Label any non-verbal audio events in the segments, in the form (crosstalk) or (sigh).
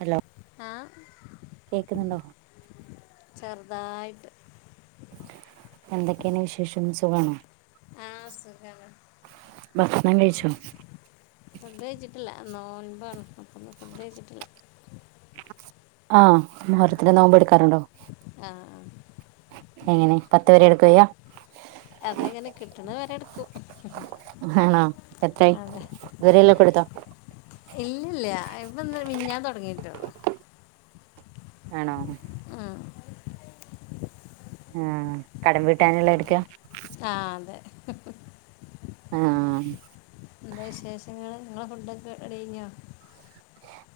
Hello, കേക്കുന്നുണ്ടോ. ചെർദായിട്ട്. എന്തൊക്കെണ്ട് വിശേഷം സുഖണോ. പ്പ സുഖാണ്. ഭക്ഷണം കഴിച്ചോ ഫുഡ് കഴിച്ചിട്ടില്ല നോൽമ്പാണ് അപ്പൊ ഫുഡ് കഴച്ചിട്ടില്ല. ആഹ് മുഹറത്തിലെ നോമ്പ് എടുക്കാറുണ്ടോ. ആ എങ്ങനെ പത്ത് വരെ എടുക്കുകയാ. അതെങ്ങനെ, കിട്ട്ണ വരെ ഇട്ക്കും. ആണാ എത്രായി ഇതുവരെള്ളെക്കേ എടുത്തോ. ഇല്ല്യല്ലാ ൻക്കിന്ന് മിഞ്ഞാന്ന് തൊടങ്ങീട്ടെള്ളൂ. ആണോ. ആഹ്. ആഹ് കടം വീട്ടാനുള്ളത് എട്ക്കാ. ആഹ് അതെ. ആഹ്. എന്താ വിശേഷങ്ങള് ഇങ്ങളെ ഫുഡെക്കെ ഇടൈഞ്ഞോ.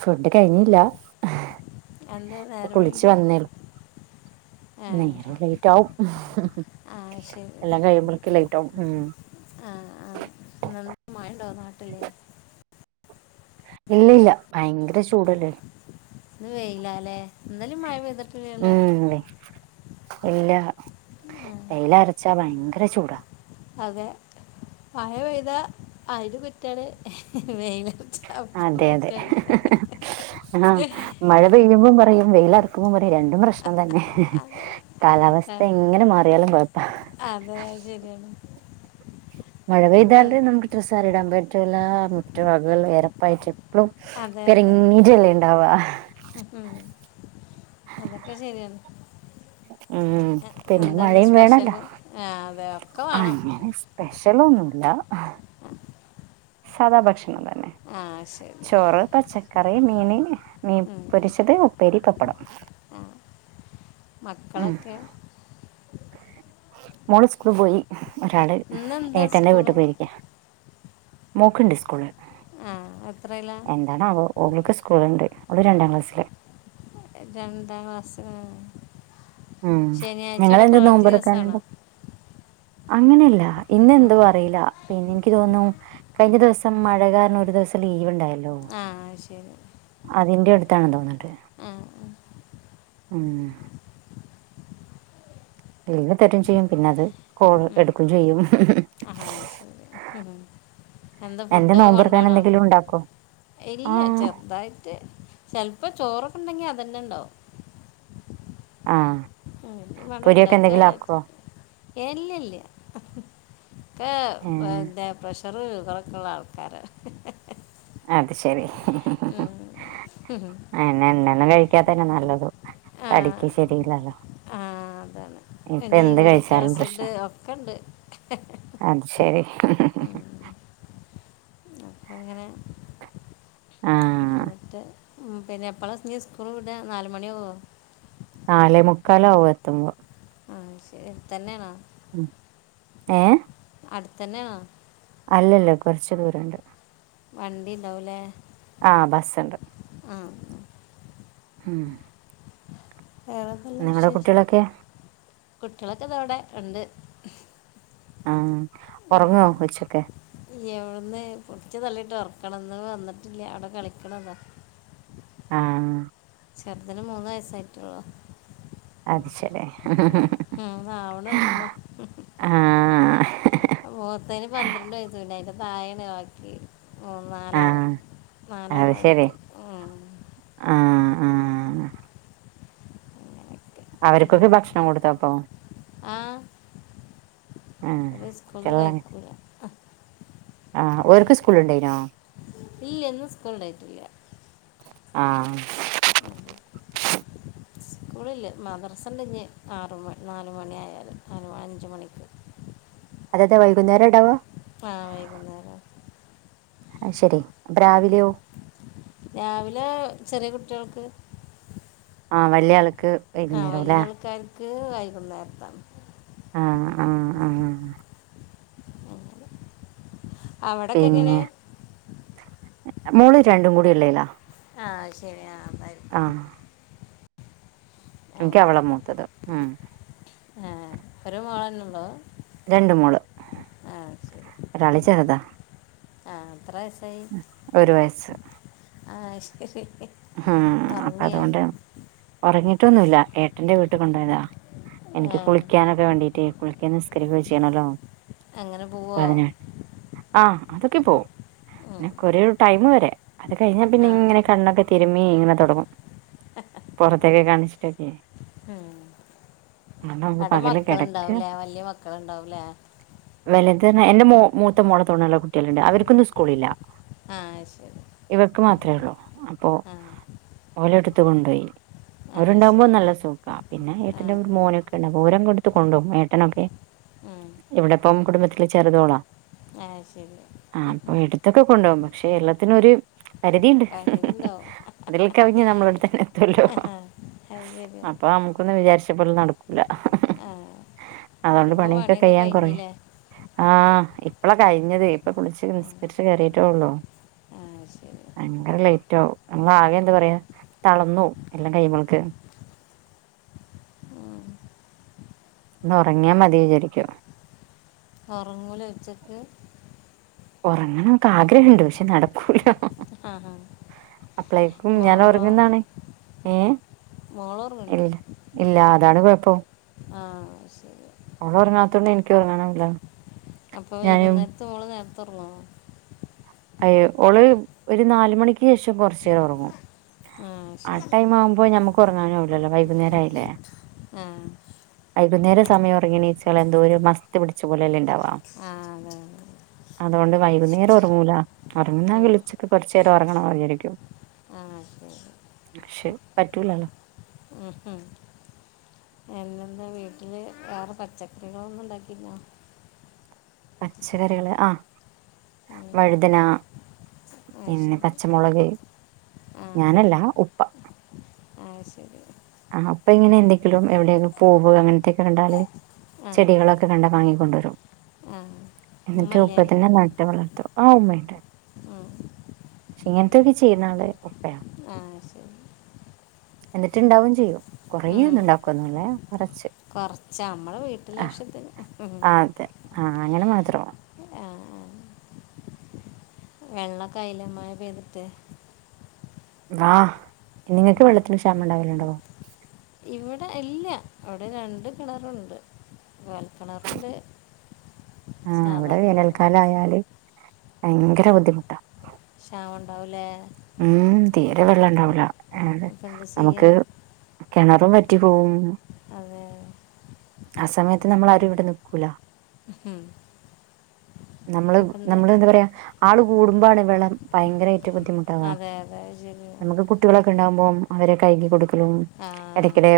ഫുഡ് കഴിഞ്ഞില്ല. എന്താ ഇപ്പൊ നേരം വഴ്കി. ലൈറ്റവും ആ എല്ലാം കഴിയുമ്പള്. ലൈറ്റാവും ഉം. ആഹ് ആഹ് ന്നന്ത മയണ്ടോ നാട്ടില് ഇല്ലില്ല, ഭയങ്കര ചൂടല്ലേ. ഇന്ന് വെയിലാ ല്ലേ. ഉം ഇല്ല ആ വെയിലാ വെയില ച്ചാ ഭയങ്കര ചൂടാ അതെ മഴ പെയ്താ അയിന് കുറ്റാണ് വെയില് അതെ അതെ ആ മഴ പെയ്യുമ്പോ പറയും വെയില ക്കുമ്പോ പറയും രണ്ടും പ്രശ്നം തന്നെ അതെ ആ, കാലാവസ്ഥ എങ്ങനെ മാറിയാലും കുഴപ്പാ അതെ അയ് ശരിയാണ്. മഴ അതെ പെയ്താല് നമുക്ക് ഡ്രസ്സ് ആറിടാൻ പറ്റൂലാ മുറ്റം അതെല്ലാം എരപ്പായിട്ട് അതെ അതെ (unintelligible) ഉണ്ടാവാ അതൊക്കെ ശരിയണ്. ഉം പിന്നെ എന്താന്ന് മഴയും വേണല്ലോ സ്പെഷ്യല് ആ അതെയോ അങ്ങനെ സ്പെഷ്യലൊന്നുല്ല സാധാ ഭക്ഷണം തന്നെ. ആ ശരി ചോറ്, പച്ചക്കറി, മീന് മീൻ ഉം, പൊരിച്ചത്, ഉപ്പേരി, പപ്പടം ആ ഉം മക്കളൊക്കെ മോള് സ്കൂള് പോയി ഒരാള് ഇന്നെന്താ എട്ടന്റെ വീട്ടിൽ സ്കൂള് പോയിരിക്ക മോൾക്കിണ്ട് സ്കൂള്. ആ എത്രയിലാ എന്താണാവോ ഓൾക്ക് സ്കൂളുണ്ട്. അവള് രണ്ടാം ക്ലാസിലാ രണ്ടാം ക്ലാസ് ഉം നിങ്ങളെന്ത് നോമ്പെടുക്കാഞ്ഞത് അങ്ങനെയല്ല ഇന്ന് എന്തോ അറിയില്ല. പിന്നെ എനിക്ക് തോന്ന്ണു കഴിഞ്ഞ ദിവസം മഴ കാരണം ഒരു ദിവസം ലീവ് ഉണ്ടായല്ലോ ആ ശരി അതിന്റെ അടുത്താണ് തോന്ന്ണ്ട് ആ ഉം ഇല്ലെന്ന് തെറ്റും ചെയ്യും പിന്നെ അത് കോൾ എടുക്കും ചെയ്യും ആഹ് ശരി എന്താ എന്റെ ഫുഡൊക്കെ നോമ്പറക്കാൻ കൊണ്ടോണോ എന്തെങ്കിലും ഉണ്ടാക്കോ? ഇല്ല ആഹ് ചെറുതായിറ്റ് ചെലപ്പോ ചോറൊക്കെ ഉണ്ടെങ്കി അതന്നെ ഉണ്ടാവും ആഹ് ഇഞ്ഞിപ്പാണ്ട് പൊരിയൊക്കെ ഉണ്ടാക്കാ എന്തെങ്കിലും വിചാരിച്ച് ആക്കോ? ഏയ് ഇല്ലല്ല ഇപ്പ ഏഹ് ദേ പ്രശ് റ് ശുഗറൊക്കെ ഉള്ള ആൾക്കാരാ. അത് ശരി ഉം. എണ്ണ ഒന്നും കഴിക്കാത്തന്നെ നല്ലത് തടിക്ക് ശരിയല്ലല്ലോ. ആഹ് അതാണ് ഇപ്പൊ പിന്നെ എന്ത് യൂറിക് കഴിച്ചാലും പ്രശ്നാ. ആസിഡ് ഒക്കെണ്ട് അത് ശരി ഉ അപ്പം അങ്ങനെ ആഹ് എന്നിട്ട് പിന്നെ എപ്പളാ ഇനി സ്കൂള് വിട്ക. നാല് മണിയാകുമോ നാലെ മുക്കാലാകും എത്തുമ്പം. അത് ശരി തന്നെയാണോ ഉം. ഏഹ് അടുത്തന്നെ ആണോ അല്ലല്ല കൊറെച്ച് ദൂരണ്ട്. വണ്ടി ഇണ്ടാവുംലേ ആ ബസ്ണ്ട്. ഉം ഉം വെറെന്തെല്ലാം നിങ്ങടെ വിശേഷം കുട്ടികളൊക്കെ കുട്ടികളൊക്കെ ഇതാ ഇവടെ ഉണ്ട്. ആഹ്. ഉറങ്ങുവാ കൊച്ചെക്കെ. ഏന്ന് പിടിച്ച് തള്ളിട്ട് ഉറക്കണം ന്ന് വന്നിട്ടില്ല. അവെടെ കളിക്കണതോ. ആഹ് ചെറുതിന് മൂന്ന് വയസ്സായിട്ടൊള്ളു. അത് ശെരി ഉം ഹും മൂന്നാവിനെള്ളൂ ആഹ് മൂത്തേന് പന്ത്രണ്ട് വയസ്സെയുള്ളൂ. അയിന്റെ തായേണ് ബാക്കി. ഉം നാലാള്. ആഹ് നാലാൾ അത് ശരി. തായിക്ക്. ഉം ആഹ് ആഹ് അങ്ങനെയൊക്കെ അവര്ക്കോക്കെ ഭക്ഷണം കൊടുത്തപ്പൊ? ആ ആഹ്. ഒരു സ്കൂളിൽ നിന്ന് (unintelligible) കഴിക്കൂല ആഹ് ഓര്ക്ക് സ്കൂളൊണ്ടോയിനോ ഇല്ലാ ഇന്ന് സ്കൂൾ ണ്ടായിട്ടില്ല. ആഹ് ഉം. സ്കൂളില്ല മദ്രസ ഉണ്ട് ഇഞ്ഞി ആറ് മണി നാല് മണിയായാലും അ അഞ്ച് മണിക്ക് അതെന്ത വൈകുന്നേരം ഉണ്ടാവാ ആഹ് വൈകുന്നേരം അത് ശരി അപ്പ ഉം. രാവിലെയോ രാവിലെ ചെറിയ കുട്ടികൾക്ക് ആഹ് വലിയാൾക്ക് ആഹ് വലിയ ആൾക്കാർക്ക് വൈകുന്നേരത്താണ് ആഹ് ആഹ് ആഹ് അങ്ങനെ അവിടൊക്കെ എങ്ങനെ പിന്നെ മോള് രണ്ടും കൂടി ഉള്ളിലാ ആ അത് ശരി അതായിരിക്കും എനിക്ക് അവള മൂത്തത് ഉം ഏഹ് ഒര് മോള് തന്നെയുള്ളൂ രണ്ട് മോള് ഒരാള് ചെറുതാ ആഹ് എത്രാവയസായി ഒരു വയസ്സ് ആഹ് ശരി ഉം അപ്പൊ ഉറങ്ങിയോ അതുകൊണ്ട് ഉറങ്ങിട്ടൊന്നുമില്ല ഏട്ടന്റെ വീട്ടിൽ കൊണ്ടോയതാ ആ എനിക്ക് കുളിക്കാനൊക്കെ വേണ്ടീട്ടേ കുളിക്കാൻ നിസ്കരിക്കുവോ ചെയ്യണല്ലോ അങ്ങനെ അപ്പൊ പോവോ അതിന് ആഹ് അതൊക്കെ പോവും ഉം. പിന്നെ കുറെ ഒരു ടൈം വരെ അത് കഴിഞ്ഞ പിന്നെ ആ ഇങ്ങനെ കണ്ണൊക്കെ തിരുമ്മി ഇങ്ങനെ തൊടങ്ങും പുറത്തേക്കെ കാണിച്ചിട്ടൊക്കെ ഉം അതുകൊണ്ട് നമുക്ക് അവിടെ പകല് കിടക്ക മക്കളുണ്ടാവൂലേ വലിയ മക്കളുണ്ടാവുലേ വെലത് എന്റെ മൂത്ത മോള തോണുള്ള കുട്ടികളുണ്ട് അവർ അവർകൊന്നും സ്കൂളില്ല ആ ഇവർക്ക് മാത്രമേ ഉള്ളൂ അപ്പോ ഉം ഓലെടുത്ത് കൊണ്ടോയി അവരുണ്ടാവുമ്പോ ശരി നല്ല സുക്കാണ് പിന്നെ ആ ഏട്ടന്റെ ഒരു ഉം. മോനൊക്കെണ്ടാവും ഓര് അങ്ങോട്ട് എടുത്ത് കൊണ്ട് പോകും ഏട്ടനൊക്കെ ഉം. ഇവിടപ്പം കുടുംബത്തി ചെറുതോളാ ആ ശരി ആഹ് അപ്പൊ എടുത്തൊക്കെ കൊണ്ടുപോകും പക്ഷെ എല്ലാത്തിനൊരു പരിധിണ്ട് ഉണ്ടോ അതിൽ കവിഞ്ഞ് നമ്മളെ അവിടെത്തന്നെ എത്തുവല്ലോ അത് ശരി അപ്പൊ നമുക്കൊന്ന് വിചാരിച്ചപ്പോലെ നടക്ക കൂല. ആ അതൊണ്ട് അതിപ്പോൾ പണിയൊക്കെ കഴിയാൻ കൊറേ കഴിഞ്ഞില്ലേ ആഹ് ഇപ്പളാ കഴിഞ്ഞതേ ഇപ്പൊ കുളിച്ച് ആ നിസ്കരിച്ച് കേറീറ്റൊള്ളു. ആ ശരി ഭയങ്കര ലേറ്റാവും. നമ്മള് ആകെ എന്താ പറയാ തളർന്നു പോവും എല്ലം കഴിയുമ്പോൾക്ക്. ഉം ഒന്ന് ഒറങ്ങിയാ മതി വിചാരിക്കും. ഒറങ്ങൂലെ ഉച്ചക്ക്? ഒറങ്ങണംന്നൊക്കെ ആഗ്രഹണ്ട് പക്ഷെ നടക്കൂല. ആഹ് ഹാ. അപ്ളേക്കും ഞാൻ ഒറങ്ങുന്നാണ്. ഏഹ്? മോള് ഉറങ്ങില്ലേ ഇല്ല ഇല്ല അതാണ് കുഴപ്പം. ആഹ് ശരി. ഓള് ഒറങ്ങാത്തൊണ്ട് ഇൻക്ക്യും ഒറങ്ങാനാവൂല. അപ്പോ വൈകുന്നേര്ത്ത് ഓള് നേര്ത്തെ ഒറങ്ങോ? അയ്യോ ഓള് ഒരു നാല് മണിക്ക് ശേഷം കൊറച്ചേരം ഒറങ്ങും. ആ ടൈം ആവുമ്പോ ഞമക്ക് ഒറങ്ങാനാവൂല്ലല്ലോ വൈകുന്നേരം ആയില്ലേ. ആഹ്. വൈകുന്നേര സമയം ഒറങ്ങി എണീച്ചാല് എന്തോ ഒരു മസ്ത്ത് പിടിച്ച പോലെ അല്ലെ ഉണ്ടാവാ. ആ അതെ അതെ അതുകൊണ്ട് വൈകുന്നേരം ഒറങ്ങൂല. ഉം. ഒറങ്ങുന്നെങ്കിൽ ഉച്ച ക്ക് കൊറച്ചേരം ഒറങ്ങണോന്ന് വിചാരിക്കും. ആഹ് ശരി. പക്ഷെ പറ്റൂലാല്ലോ. ഉംഹും. പിന്നെന്താ വീട്ടില് വേറെ പച്ചക്കറികളൊന്നും ഉണ്ടാക്കീട്ട്ല്ലാ? പച്ചക്കറികള് ആഹ് വഴുതന ആ പിന്നെ പ ശരി പച്ചമുളക് ഞാനല്ല ഉപ്പ. ആഹ് ശരി. ആഹ് ഉപ്പ ഇങ്ങനെ എന്തെങ്കിലും എവിടെയെക്കെ പൂവ് അങ്ങനത്തെക്കെ കണ്ടാല്, ആ ചെടികളൊ ക്കെ കണ്ടാ വാങ്ങിക്കൊണ്ടരും. ആ എന്നിട്ട് ഉമ്മല്ലേ ഉപ്പ തന്നെ ന ട്ട് വളർത്തും. ആ ഉമ്മയുണ്ട്. ഉം. പക്ഷെ ഇങ്ങനത്തെയൊക്കെ ചെയ്യുന്ന ആള് ഉ ആഹ് ശരി. എന്നിട്ട്ണ്ടാവും ചെയ്യും കൊറേയൊന്നും ഉണ്ടാക്കൊന്നില്ലെ കൊറച്ച്. കൊറച്ച് നമ്മളെ ആഹ് വീട്ടിലാവശ്യത്തിന്. ഉംഹുംഹും. അതെ ആഹ് അങ്ങനെ മാത്രമാണ്. ആഹ്. വെള്ളൊക്കെ ആയില്ലെ മയ പെയ്തിട്ട്? ആഹ് നിങ്ങക്ക് വെള്ളത്തിന് ക്ഷാമം ണ്ടാവലുണ്ടോ? ഇവടെ ഇല്ല അവിടെ രണ്ട് കിണറുണ്ട് കുയൽ കിണറൂണ്ട്. ആഹ് ഇവടെ വേനൽക്കാലായാല് ഭയങ്കര ബുദ്ധിമുട്ടാ. ക്ഷാമം ണ്ടാവുലേ. ഉം തീരെ വെള്ളണ്ടാവൂല ഏട് അപ്പം എന്ത് ചെയ്യാ നമുക്ക് കെണറും വറ്റി പോവും. അതെ (unintelligible) ആ സമയത്ത് നമ്മളാരും ഇവിടെ നിക്കൂല. ഉം. നമ്മള് അപ്പം എന്ത് നമ്മള് എന്താ പറയാ ആൾ കൂടുമ്പോണ് വെളം ഭയങ്കര ബുദ്ധിമു അതെ അതെ ശരിയ കുട്ടികളൊക്കെ ഉണ്ടകുമ്പോം അവരെ കഴുകി കൊടുക്കലും ആ ഇടക്കിടെ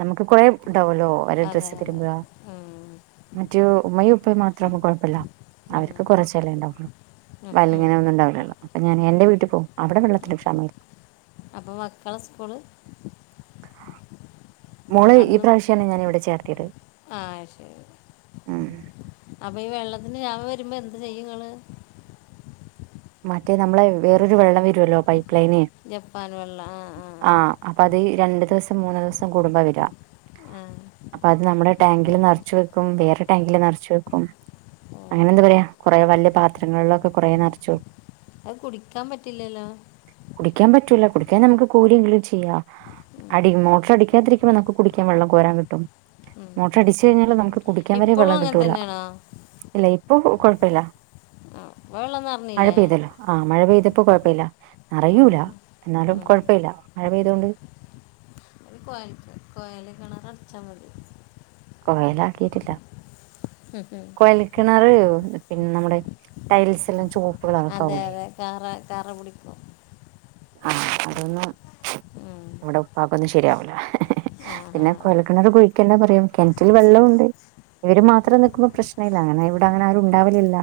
നമുക്ക് കുറെേ ഉണ്ടാവല്ലോ ഒരേ അതെ ഡ്രസ്സ് അതെ തിരുമ്പ ഉം, മറ്റേ ഉമ്മയും ഉപ്പയും മാത്രം ആകുമ്പോ കുഴപ്പമില്ല ഉം, അവർക്ക് കുറച്ചല്ലേ ഉണ്ടാകൊള്ളു ഉം, വല്ല ഉം. ഇങ്ങനെ ഒന്നും ഉണ്ടാവില്ലല്ലോ അപ്പൊ ഞാൻ എന്റെ വീട്ടിൽ പോവും അവിടെ വെള്ളത്തിന് ക്ഷാമം ഇല്ല അപ്പൊ മക്കളെ സ്കൂള് മോളെ ഈ അവിടുന്ന് പ്രാവശ്യമാണ് ഞാൻ ഇവിടെ ചേർത്തിയത് ആ ശരി ഉം അപ്പം ഈ വെള്ളത്തിന് ക്ഷാമം വരുമ്പോൾ എന്ത് ചെയ്യുംങ്ങൾ മറ്റേ നമ്മളെ വേറൊരു വെള്ളം വരുമല്ലോ പൈപ്പ് ലൈന് ജപ്പാൻ വെള്ളം ആ ആ ആഹ് അപ്പൊ അത് രണ്ടു ദിവസം മൂന്ന് ദിവസം കൂടുമ്പ വരാ ആഹ് അപ്പൊ അത് നമ്മുടെ ടാങ്കില് നിറച്ചു വെക്കും വേറെ ടാങ്കില് നിറച്ചു വെക്കും ഓ അങ്ങനെ എന്താ പറയാ കുറെേ വലിയ പാത്രങ്ങളിലൊക്കെ കുറേ നറച്ചു വെക്കും അത് കുടിക്കാൻ പറ്റില്ലല്ലോ കുടിക്കാൻ പറ്റൂല കുടിക്കാൻ നമുക്ക് കോര്യങ്കിലും ചെയ്യാം അടി മോട്ടർ അടിക്കാത്തിരിക്കുമ്പോ നമുക്ക് കുടിക്കാൻ വെള്ളം കോരാൻ കിട്ടും മോട്ടർ അടിച്ച കഴിഞ്ഞാൽ നമുക്ക് കുടിക്കാൻ വരെേ ഇപ്പോഴും വെള്ളം അങ്ങനെ കിട്ടൂല തന്നെയാണോ ഇല്ല ഇപ്പൊ കുഴപ്പമില്ല ആഹ് ഇപ്പൊ വെള്ളം ന്ന മഴ പെയ്തല്ലോ ആ മഴ പെയ്തപ്പോ കുഴപ്പമല്ല നിറയൂല എന്നാലും കുഴപ്പമില്ല മഴ പെയ്തുകൊണ്ട് ഒരു കൊ കൊയൽ കിണറ് അടിച്ചാൽ മതി കൊയല ആക്കിയിട്ടില്ല ഉം ഹ് ഹ് കിണർ പിന്നെ നമ്മുടെ ടൈൽസ് എല്ലാം ചോപ്പ് അതെ അതെ കറ കറ പിടിക്കും ആഹ് അതൊന്ന് ഉം. നമ്മടെ ഉപ്പാക്കൊന്നും ശരിയാവൂല ആ ആ പിന്നെ കുഴൽക്കിണർ കുഴിക്കണ്ടാ പറയും കിണറ്റിൽ വെള്ളംണ്ട് ഇവര് മാത്രം നൽക്കുമ്പോ പ്രശ്ന ഇല്ല അങ്ങനെ ഇവിടെ അങ്ങനെ ആരുംണ്ടാവലില്ല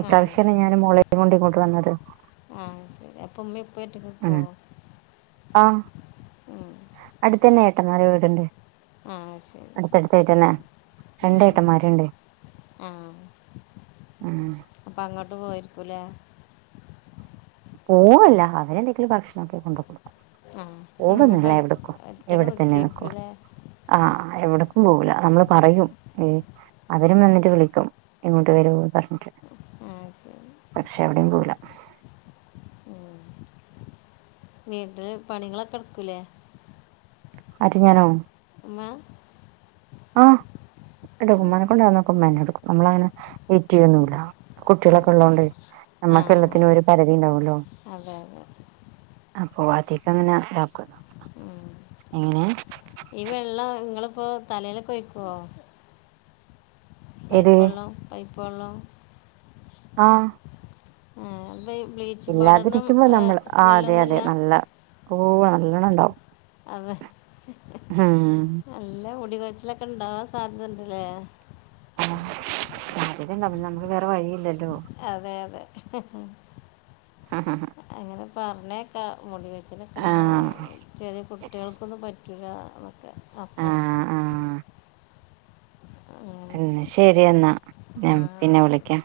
ഈ ആ പ്രാവശ്യാണ് ഞാൻ മോളെ കൊണ്ട് ഇങ്ങോട്ട് വന്നത് ആഹ് ശരി അപ്പൊ ഉമ്മയും ഉപ്പയും ഒക്കെ ഒറ്റക്ക് നിൽക്കോ ഉം ആഹ് അടുത്തന്നെ ഏട്ടൻ മാരെ വീടുണ്ട് ആഹ് ശരി അടുത്തടുത്തായിട്ടന്നെ രണ്ട് ഉം ഏട്ടന്മാരുണ്ട് ആഹ് ഉം അപ്പൊ അങ്ങോട്ട് പോയിരിക്കൂല്ലേ പോവല്ല അവരെന്തെങ്കിലും ഭക്ഷണൊക്കെ കൊണ്ട് കൊടുക്കും ആ ഉം. പോവുന്നും ഇല്ല എവിടേക്കും ഒറ്റക്ക് ഇവിടെതന്നേ നിക്കൊള്ളൂ നിൽക്കിയിരിക്കൂലേ ആഹ് എവിടക്കും പൊവൂലനമ്മള് പറയും ഏഹ് അവരും വന്നിട്ട് വിളിക്കും ഇങ്ങോട്ട് വരോ പറഞ്ഞിട്ട് ആഹ് ശരി പക്ഷെ അവിടേയും പോവൂല ഉം വീട്ടിൽ പണികളൊക്കെ എടുക്കൂല്ലേ ആര് ഞാനോ ഉമ്മാ ആഹ് എന്റെ ആ ഉമ്മാനെ കൊണ്ട് ആവുന്നതൊക്കെ ഉമ്മ തന്നെ എടുക്കും നമ്മള് അങ്ങനെ വെയിറ്റ് ചെയ്യൊന്നും ഇല്ലാ ആ കുട്ടികളൊക്കെ ശരി ഉള്ളതൊണ്ടെയ് ആ നമ്മക്ക് ആ എല്ലത്തിനും ഒരു പരിധി ഉണ്ടാവൊല്ലോ അതെ അതെ അതെ അപ്പോ അധികം അങ്ങനെ ഇതാക്കൊല്ലൊ ഉം. എങ്ങനേ ഈ വെള്ളം ഇങ്ങള് ഇപ്പോ തലയിലൊക്കെ ഒഴിക്കുവോ പൈപ്പ് ഏത് വെള്ളം പൈപ്പ് വെള്ളം ആഹ് (unintelligible) ഇല്ലാതിരിക്കുമ്പം നമ്മള് ആഹ് അതെ അതെ സ്മെല്ലൊന്നുമില്ല നല്ല ഓഹ് നല്ലോണം ഉണ്ടാവും അതെ ആഹ് നല്ല മുടി കൊഴിച്ചിലൊക്കെ ഉണ്ടാവാൻ സാധ്യത ഉണ്ട് അല്ലേ ആഹ് സാധ്യത ഉണ്ടാവും പിന്നെ നമുക്ക് വേറെ വഴി ഇല്ലല്ലോ അതെ അതെ (unintelligible) അങ്ങനെ പറഞ്ഞത് കേൾക്ക മുടി കൊഴിച്ചില് ഒക്കെ ഉണ്ടാവും ആഹ് ചെറിയ കുട്ടികൾക്കൊന്നും പ റ്റൂല എന്നൊക്കെ അപ്പൊ ആഹ് എന്നാ അങ്ങനെയൊക്കെ ശരി എന്നാ ആ ഞാൻ പിന്നെ ശരി വിളിക്കാം